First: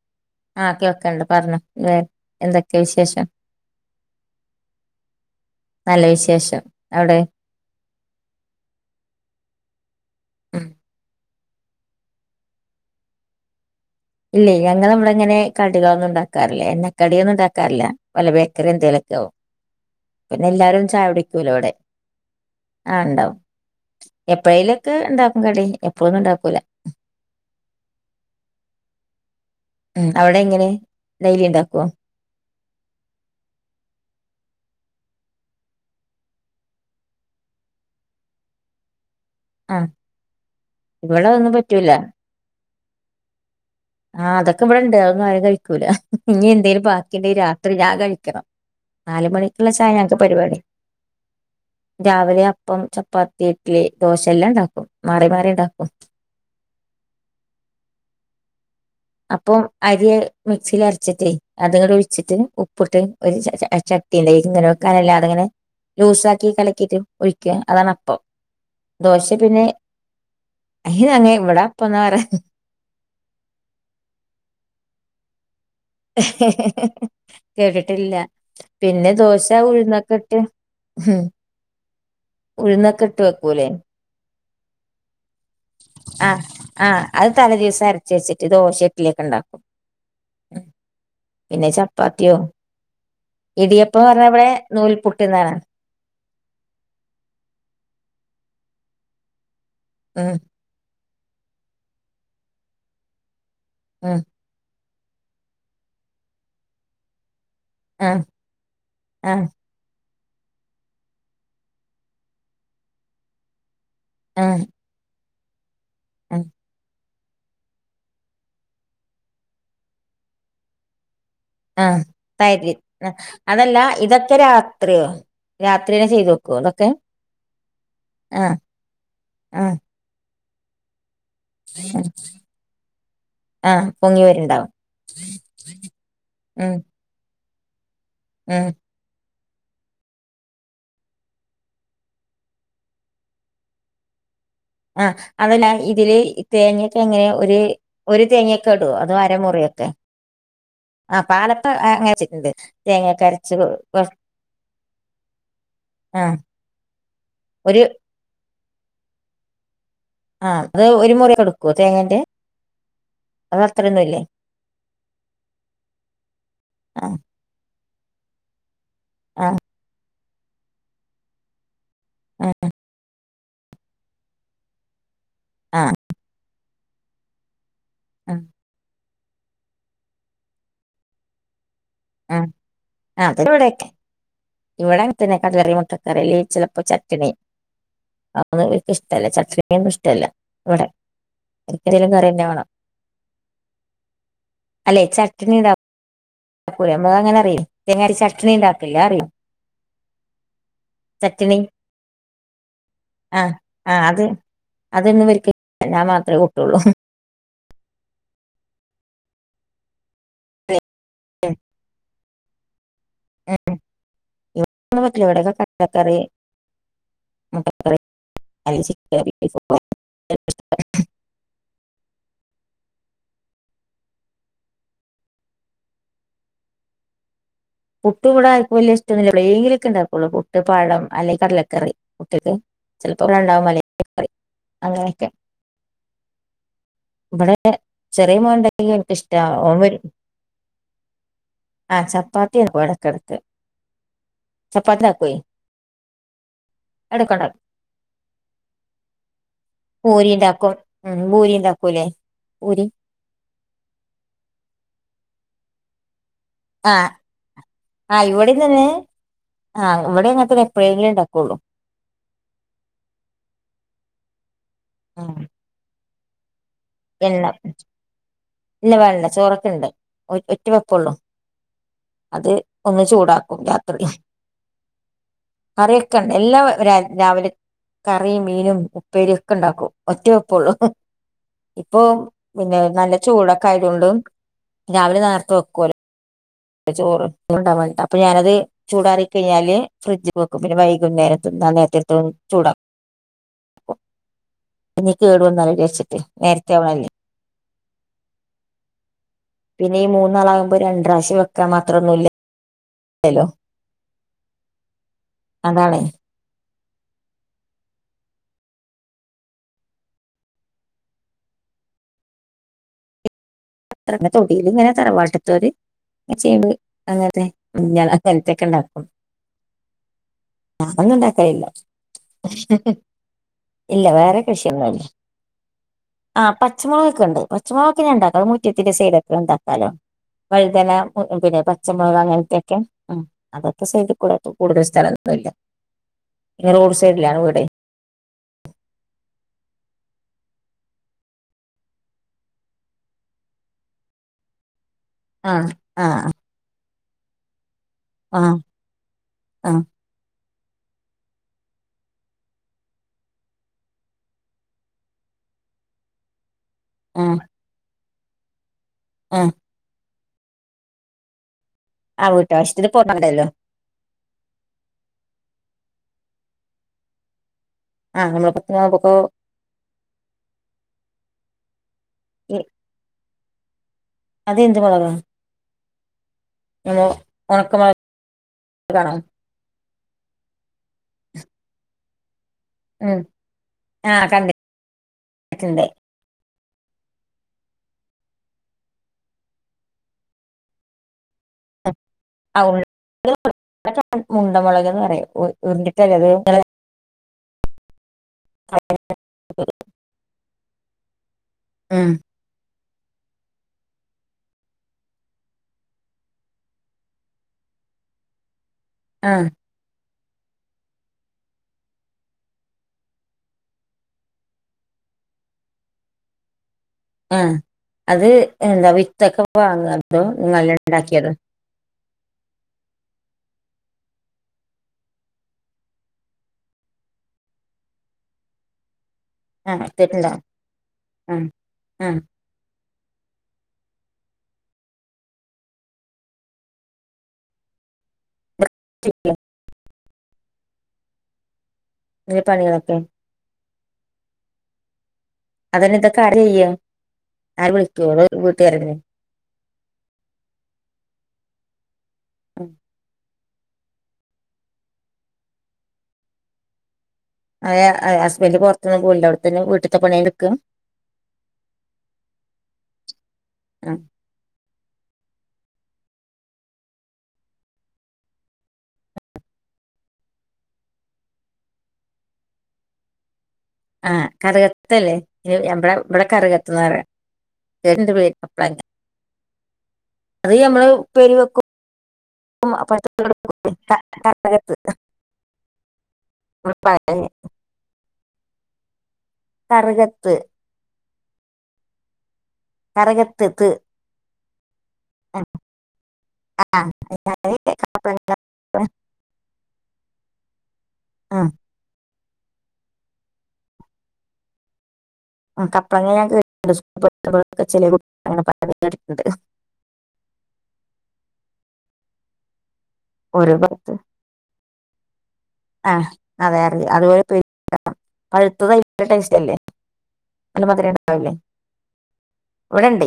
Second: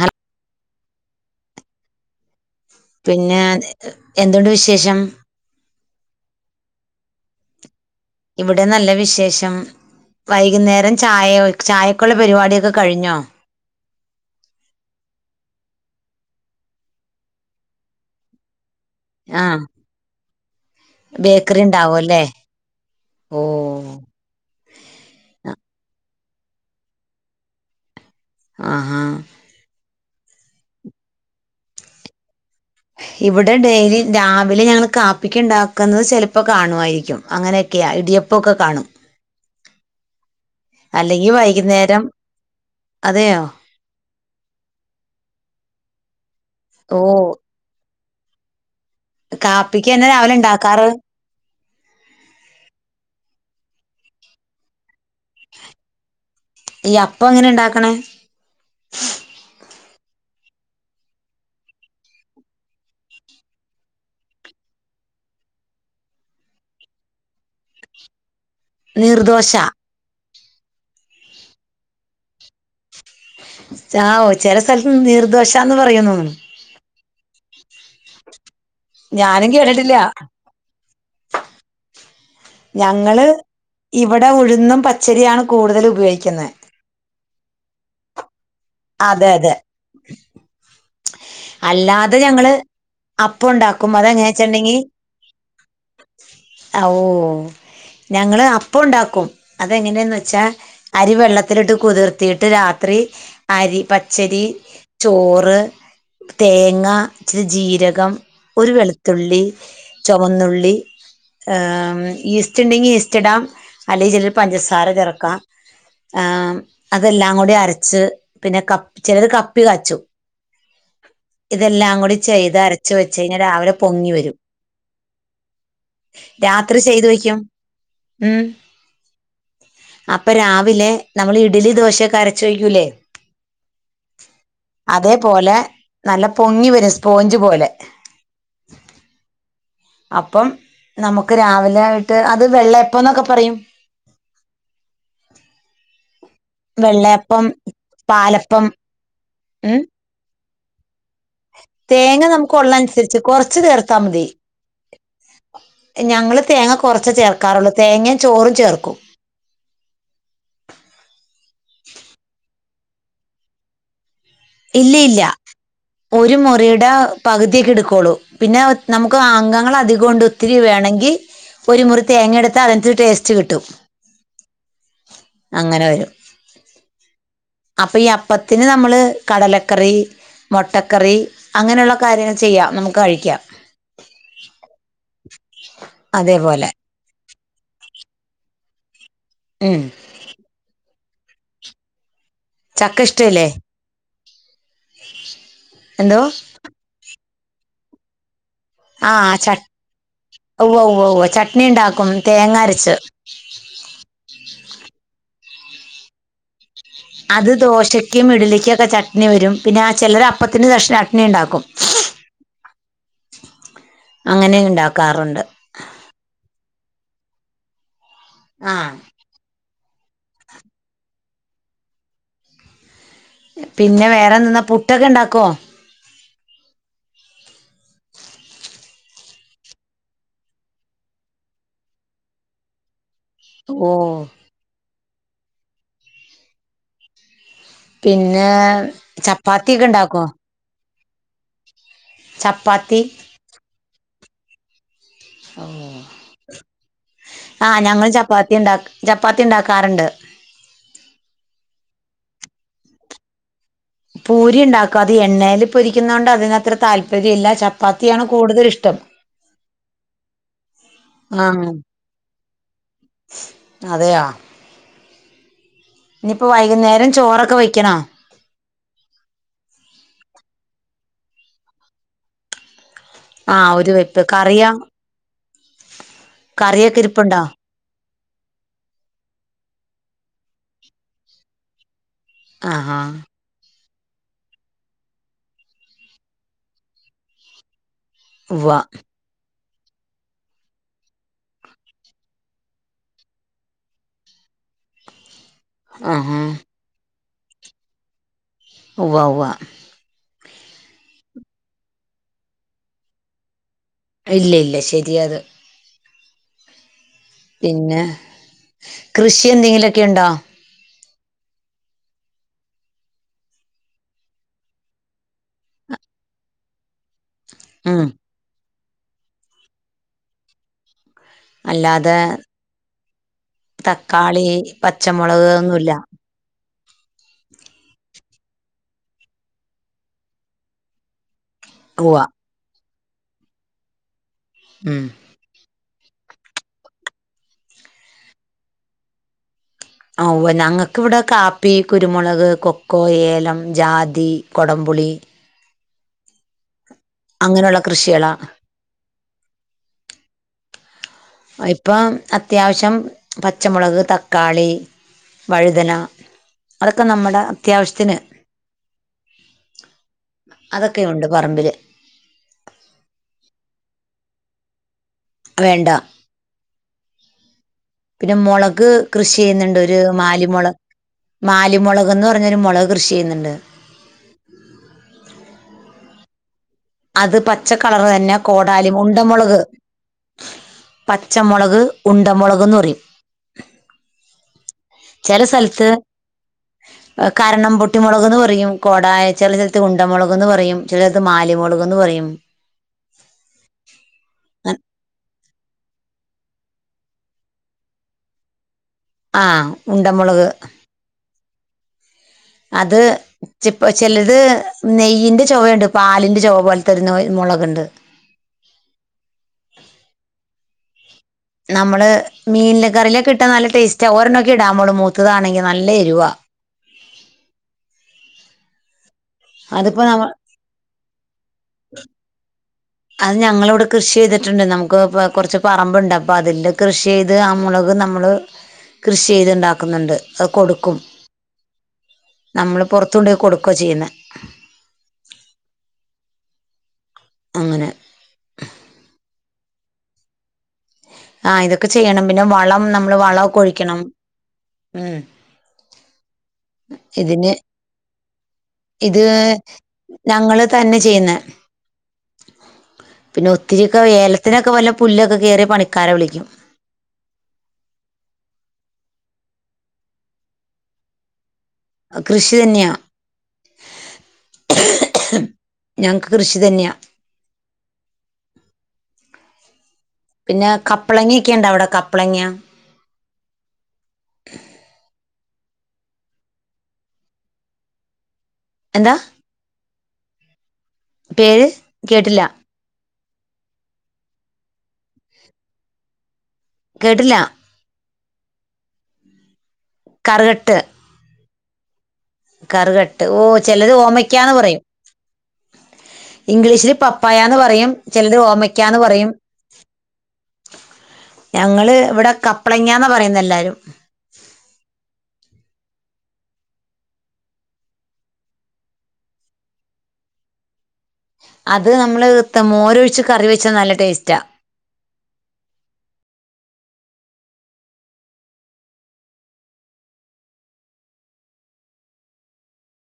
ആഹ [unintelligible] ആക്കെ ഒക്കെണ്ട് പറഞ്ഞോ വേ പിന്നെ എന്തുണ്ട് വിശേഷം നല്ല വിശേഷം അവിടെ ഇവിടെ നല്ല വിശേഷം വൈകുന്നേരം ചായ വെ ചായക്കുള്ള പരിപാടിയൊക്കെ കഴിഞ്ഞോ ഇല്ല്യേ ഞങ്ങളെവ്ടെങ്ങനെ കടികളൊന്നും ഉണ്ടാക്കാറില്ല എണ്ണക്കടികൾ ഉണ്ടാക്കാറില്ല വല്ല ബേക് ക്കറി എന്തെലൊക്കാവും ആഹ് എല്ലാരും ചായ കുടിക്കൂല ബേക്കറി വ്ടെ ഉണ്ടാവും അല്ലേ ആഹ് ണ്ടാവും ഓ എപ്പഴേലൊക്കെ ഉണ്ടാക്കു കടി എപ്പോളോന്നുണ്ടാകു [unintelligible] ആഹാ ഉം അവിടെങ്ങനെ ഡൈലി ണ്ടാക്കുവോ ഇവിടെ ഡെയിലി രാവിലെ ഞങ്ങള് കാപ്പിക്ക്ണ്ടാക്ക്ന്നത് ചിലപ്പോ കാണുവായിരിക്കും അങ്ങനെയൊക്കെയാ ഇടിയപ്പൊക്കെ കാണും ആഹ് ഇവിടെ അല്ലെങ്കി ഒന്നും പറ്റൂല വൈകിന്നേരം അതെയോ ആഹ് അതൊക്കെവ്ടണ്ട് അതൊന്നാരു കഴിക്കൂല ഇനി എന്തേലും ബാക്കിണ്ടങ്കി രാത്രി ഞാൻ കഴി ക്കണ കാപ്പിക്കെന്നാ രാവിലെ ണ്ടാക്കാറ് രാവിലെ അപ്പം ചപ്പാത്തി ഇഡ്ലി ദോശ എല്ലാണ്ടാക്കും മാറി മാറി ണ്ടാക്കും ഈ അപ്പെങ്ങനെ ണ്ടാക്ക്ണേ അപ്പം അരിയെ മിക്സിൽ അരച്ചിട്ടേ അത്ങ്ങട് ഒഴിച്ചിട്ട് ഉപ്പിട്ട് ഒരു ച ചട്ടിലെ ഇങ്ങനെ വെക്കാനെല്ല അതങ്ങനെ ലൂസാക്കി കലക്കീട്ട് ഒഴിക്ക അതാണപ്പം ദോശ നീർദോശ പിന്നെ അയിനങ്ങെ ഇവിടപ്പന്നാ പറയഹ് [unintelligible] ചെല സ്ഥലത്ത് നിർദോഷ ഹേ ഹേ ഹേ ഹേ [inaudible] കേട്ടിട്ടില്ല പിന്നെ ദോശ ഞാനും കേട്ടിട്ടില്ല ഉഴുന്നൊക്കെ ഇട്ട് ഹും ഞങ്ങള് വെക്കൂലേ ഇവിടെ ഉഴു ന്നും പച്ചരിയാണ് കൂടുതല് ആഹ് ഉപയോഗിക്ക്ന്നെ ആഹ് അത് തല ദിവസരച്ചെച്ച് ച്ച് ദോശെ ഇട്ലിയോക്കെ അതെ അതെ ണ്ടാക്കും ഉം പിന്നെ അല്ലാതെ ചപ്പാത്തിയോ ഞങ്ങള് അപ്പം ഉണ്ടാക്കും ഇടിയപ്പോ പറഞ്ഞ അതെങ്ങനെയാ ഇവിടെ വെച്ചിട്ടുണ്ടെങ്കി നൂൽപുട്ട്ന്നാണ് ഓ ഞങ്ങള് അപ്പ ഉണ്ടാക്കും അതെങ്ങനെയാന്ന് ഉം വെച്ചാ അരി വെള്ളത്തിലിട്ട് കുതിർത്തിട്ട് രാത്രി അരി ഉം പച്ചരി ചോറ് തേങ്ങ ച്ചിരി ജീരകം ആഹ് ഒരു വെളുത്തുള്ളി ആഹ് ചൊവന്നുള്ളി ഈസ്റ്റ് ണ്ടെങ്കി ഈസ്റ്റ് ടാം അല്ലെ ചെലര് ആഹ് പഞ്ചസാര ചേർക്കാം ആഹ് ആമ് അ അതെല്ലാം കൂടി അരച്ച് പിന്നെ കപ് ചെലര് കപ്പി കാച്ചു ആഹ് തൈര് രാവിലെ അതല്ല പൊങ്ങി ഇതൊക്കെ വരും രാത്രിയോ രാത്രിനെ ചെയ്തൊക്കുവോ രാത്രി തൊക്കെ ചെയ്ത് വെക്കും ആഹ് ആഹ് പ്പൊ രാവിലെ നമ്മള് ഇഡലി ദോശെക്കെ അരച്ച് വെക്കൂലേ ആഹ് പൊങ്ങി വരുണ്ടാവും അതേപോലെ നല്ല പൊങ്ങി വര് സ്പോ ഞ്ജ് പോലെ മ് അപ്പം നമുക്ക് രാവിലെ ആയിട്ട് അത് വെള്ളയപ്പന്നൊക്കെ പറയും ആഹ് അതല്ല ഇതില് തേങ്ങൊക്കെ എങ്ങനെ വെള്ളെയപ്പം ഒരു ഒരു പാലപ്പം തേങ്ങയൊക്കെ ഇടോ അതോ മ് അരമുറിയൊക്കെ ആഹ് പാലപ്പം അങ്ങനെ തേങ്ങ വെച്ചിട്ടുണ്ട് നമുക്ക് ഉള്ളനുസരിച്ച് തേങ്ങക്കെ അരച്ച് കൊറച്ച് ചേർത്താ മതി ആഹ് ഞങ്ങള് തേങ്ങ കൊർച്ച് ചേർക്കാറുള്ളൂ ഒരു തേങ്ങ ചോ റും ചേർക്കും ആഹ് അത് ഒരു മുറി എടുക്കുവോ തേങ്ങേന്റെ അതൊ അത്രയൊന്നുംല്ലേ ഇല്ല ഇല്ല ഒരു മുറിയുടെ ആഹ് പകുതിയക്കെ എടുക്കു ളൂ പിന്നെ നമുക്ക് ആഹ് അംഗങ്ങള് അധികൊ ഒണ്ട് ഒത്തിരി വേണെങ്കി ഒരു മുറി തേങ്ങ ആഹ് എടുത്ത അത് ടേസ്റ്റ് ച്ച് കിട്ടും അങ്ങനെ ആഹ് വരും അപ്പൊ ഈ അപ്പത്തിന് നമ്മള് കടലക്കറി മൊട്ടക്കറി അങ്ങനെള്ള കാര്യങ്ങൾ ആഹ് ചെയ്യാം നമക്ക് ആഹ് കഴിക്കാം അത് ഇവിടെയൊക്കെ ഇവിടെ അങ്ങ് തന്നെ കട്‌ല റി മുട്ടക്കറി ല്ലി അതേപോലെ ചെലപ്പോ ചട്ടി വി [unintelligible] ഇഷ്ടല്ല ഉം ചക്കരക്കിഴങ്ങ് ഇഷ്ടല്ല വ്ടെ എന്തേലും കാര്യ ചക്ക ഇഷ്ടല്ലേ എന്തോ അപ്പോ നമ്മൾ എങ്ങനെ അറി തേങ്ങ അരച്ച ആ ചട് ഉവ്വോ ഉവ്വോ ഉവ്വ് ചട്ട്ണി ഉണ്ടാകും തേങ്ങ അരച്ച് അതെന്നും വെക്കലില്ല ഞാൻ മാത്രേ കൂട്ടൊള്ളൂ അത് ദോശയ്ക്കും ഇഡലിക്കൊക്കെ ചട്ട്ണി വരും പിന്നെ ആ ചെലർ അപ്പ അപ്പത്തിന് ചട്ട്ണി ഇണ്ടാക്കും ഇവർക്കൊന്നും പറ്റില്ല അങ്ങനെണ്ടാക്കാറുണ്ട് ഇവിടെയൊക്കെ കടലക്കറി [unintelligible] ആ [unintelligible] [unintelligible] പിന്നെ വേറെന്തെന്നാ പുട്ടൊക്കെ ഉണ്ടാക്കോ പുട്ടും ഇവിടെ ആർക്കും വലിയ ഇഷ്ടന്നില്ല എപ്പളെങ്കിലും ഉണ്ടാക്കുള്ളൂ പുട്ട് പഴം അല്ലെങ്കി കടലക്കറി ചെലപ്പോഇവിടണ്ടാകും ഓ ഓക്കേ ഇവിടെ ചെറിയ പിന്നെ മോൻഇണ്ടെങ്കി ഓന്ക് ഇഷ്ട്ട ചപ്പാത്തി ഓൻ ഒക്കെ ഉണ്ടാക്കോ ആ ചപ്പാത്തി ചപ്പാത്തി ഇടക്കിടക്ക് ചപ്പാത്തി ഇണ്ട എടുക്കണ്ട ആ ഞങ്ങൾ ചപ്പാത്തി ഉണ്ടാ ചപ്പാത്തി ഉണ്ടാക്കാറുണ്ട് പൂരിണ്ടാക്കും മ് പൂരിണ്ടാക്കൂലേ പൂരി പൂരി ഉണ്ടാക്കും അത് എണ്ണയിൽ പൊരിക്കുന്നതോണ്ട് അതിനത്ര ആഹ് താല്പര്യ ഇല്ല ചപ്പാത്തിയാണ് ആഹ് ഇവിടെ കൂടുതൽ തന്നെ ഇഷ്ടം ആഹ് ഇവിടെ അങ്ങനത്തെ എപ്പോഴെങ്കിലും ആ ഉണ്ടാക്കുള്ളൂ അതെയ [unintelligible] നിപ്പോ വായി വെള്ളം ഇല്ല വേണ്ട ചോറൊക്കെ ഒറ്റ വെപ്പോള്ളു അത് ഒന്ന് ചൂടാക്കും ആഹ് ഒരു രാത്രി വെപ്പ് കറിയാ കറിഒക്കെ ഉണ്ട് എല്ലാം കറിയൊക്കെ ഇരിപ്പുണ്ടോ രാവിലെ കറിയും മീനും ഉപ്പേരി ഒക്കെ ഉണ്ടാക്കും ഒറ്റ വെപ്പോള്ളൂ ഇപ്പൊ പിന്നെ ആഹാ നല്ല ചൂടൊക്കെ ആയി ണ്ടും രാവിലെ നേരത്തെ വെക്കോലോ ചോറ് കൊണ്ടവാഞ്ഞിട്ടാ അപ്പൊ ഞാനത് ഉവ്വ ചൂടാറി കഴിഞ്ഞാല് ഫ്രിഡ്ജ് വെക്കും പിന്നെ വൈകുന്നേരം തിന്നാൻ നേരത്ത് ഇട്ത്ത് ചൂടാകും ല്ലച്ചിട്ട് ആഹാ നേരത്തെ അവളല്ലേ ഉവ്വ ഉവ്വ പിന്നെ ഈ മൂ ന്നാളാകുമ്പോ രണ്ട്രാവിശ്യം വെക്കാമാത്രം ഒന്നുല്ലല്ലോ ഇല്ല ഇല്ല ശരിയാത് അതാണ് പിന്നെ കൃഷി എന്തെങ്കിലൊക്കെ ഉണ്ടോ [unintelligible] തറവാട്ടിത്തോര് ഇങ്ങനെ ചെയ്യണ്ട് ഉം [unintelligible] [unintelligible] ഏയ്‌ അല്ലാതെ ഇല്ല വേറെ തക്കാളി കൃഷിയൊന്നുയില്ല പച്ചമുളക് ഒന്നുല്ല ആ പച്ചമുളൊക്കെ ഉണ്ട് ഓ അങ്ങനെയൊക്കെ ഉണ്ടാക്കാം [unintelligible] [unintelligible] പച്ചമുളക് ഉവ്വ അങ്ങനത്തെയൊക്കെ അതൊക്കെ ചെയ്തു പോയതാ കൂടുതൽ ഉം സ്ഥലൊന്നുയില്ല റോഡ് സൈഡിലാണ് വീടെ ഞങ്ങക്കിവിടെ കാപ്പി കുരുമുളക് കൊക്കോ ഏലം ജാതി കൊടംപുളി- ആഹ് ആഹ് അങ്ങനെ ഒള്ള ആഹ് ആഹ് ഇപ്പം അത്യാവശ്യം പച്ചമുളക് തക്കാളി വഴുതന അതൊക്കെ നമ്മുടെ ആ അത്യാവശ്യത്തിന് അതൊക്കെയുണ്ട് പറമ്പില് ആ വീട്ടാവശ്യത്തി പോവണ്ടല്ലോ വേണ്ട ആഹ് പിന്നെ നമ്മള് മുളക് പത്തുമുളകൊക്കെ കൃഷി ചെയ്യുന്നുണ്ട് ഒരു മാലിമുളക് മാലിമുളക് എന്ന് ഈ പറഞ്ഞൊരു മുളക് കൃഷി ചെയ്യുന്നുണ്ട് അതെന്ത് മുളകാ നമ്മ അത് ഉണക്കമുളകാണോ പച്ചക്കളറ് തന്നെ കോടാലും ഉണ്ടമുളക് പച്ചമുളക് ഉണ്ടമുളക് എന്ന് പറയും ഉം ആഹ് ചില കണ്ടിട്ടുണ്ട് സ്ഥലത്ത് കരണം പൊട്ടമുളക്ന്ന് പറയും കോട ചില ചർത്ത് ഗുണ്ട മുളക്ന്ന് പറയും ചില സ്ഥലത്ത് മാലി ആ ഉ മുണ്ടമുളക്ന്ന് പറയും ഉരുണ്ടിട്ടല്ലേ അത് ആ ഉണ്ട മുളക് ആഹ അത് ച ചിലത് നെയ്യിന്റെ ചുവവുണ്ട് പാലിന്റെ ചുവ പോലെ തരുുന്ന മുളകുണ്ട് ആഹ് നമ്മള് മീനില് കറിലൊക്കെ ഇട്ടാ നല്ല ടേസ്റ്റാ ഒരെണ്ണം ഒക്കെ നമ്മൾ ഇടാ്പോളും മൂത്തതാണെങ്കിൽ നല്ല എരുവ ആഹ അത് എന്താ വി തക്കെ അതിപ്പോൾ വങ്ങതോ നമ്മൾ നിങ്ങല്ലാം ഉണ്ടാക്കിയത് അത് ഞങ്ങിവിടെ കൃഷി ചെയ്തിട്ടുണ്ട് നമുക്ക് കുറച്ച് പറമ്പുണ്ട് അപ്പ അതില് കൃഷി ചെയ്ത് ആ മുളക് നമ്മള് കൃഷി ആഹ് ചെയ്തുണ്ടാക്കുന്നുണ്ട് എടുത്തിട്ടുണ്ടോ അത് കൊടുക്കും ആഹ് ആഹ് നമ്മൾ പുൊറത്തുണ്ട കൊടുക്ക ചെയ്യുന്ന അങ്ങനെ ശിക്കെ ആഹ് ഇതൊക്കെ ഒെ ചെയ്യണം ഇതിലെ പിന്നെ വളം പണികളൊക്കെ നമ്മൾ വളംൊഴിക്കും ിക്കണം ഉം അതന്നെ ഇതൊക്കെ ആര ചെയ്യ ഇതിന് ആര് വിളിക്കള്ളൂ ഇത് ഞങ്ങള് തന്നെ ചെയ്യുന്ന ഉം പിന്നെ ഒത്തിരിയൊക്കെ ഏലത്തിനൊക്കെ വല്ല പുല്ൊക്കെ കയറി പണിക്കാരെ വിളിക്കും ആ ഹസ്ബന്ഡറ് പുറത്തന്നും പോില്ല അവിടെത്തന്നെ വീട്ടിലത്തെ പണി എടുക്കും കൃഷി തന്നെയാ ഞങ്ങക്ക് കൃഷി തന്നെയാ പിന്നെ കപ്പ്ളങ്ങൊക്കെ ഉണ്ട അവിടെ കപ്പ്ളങ്ങ ആഹ കഥകത്തല്ലേ ഇ എടെ ഇവിടെ കറ കെ എത്തുന്ന വ എന്താ അത് ഞമ്മള് പേരു വെക്കും പേര് കേട്ടില്ല അ ഉ പറ കേട്ടില്ല കറകത്ത് കറുകെട്ട് ഓ ത്ത് ചിലത് ഓമക്കാന്ന് പറയും ആഹ് ഇംഗ്ലീഷില് പപ്പായാന്ന് പറയും കപ്ലങ്ങ ചിലത് ഓമക്കാന്ന് പറയും ഞങ്ങള് ഇവിടെ കപ്പ്ളങ്ങന്ന പറയുന്ന എല്ലാരും കപ്പളങ്ങെ ഞണ്ട്ക്കെ ചെനണ്ട് അത് നമ്മള് കത്ത മോ ഉ ഒഴിച്ച് കറി ഓരോ വെച്ചാൽ നല്ല ടേസ്റ്റാ ആഹ അതെ അറിയ അതുപോലെ പ പഴുത്തത ടേസ്റ്റ് അല്ലേ അ മാത്ര ഉണ്ടാവല്ലേ ഇവിടെണ്ട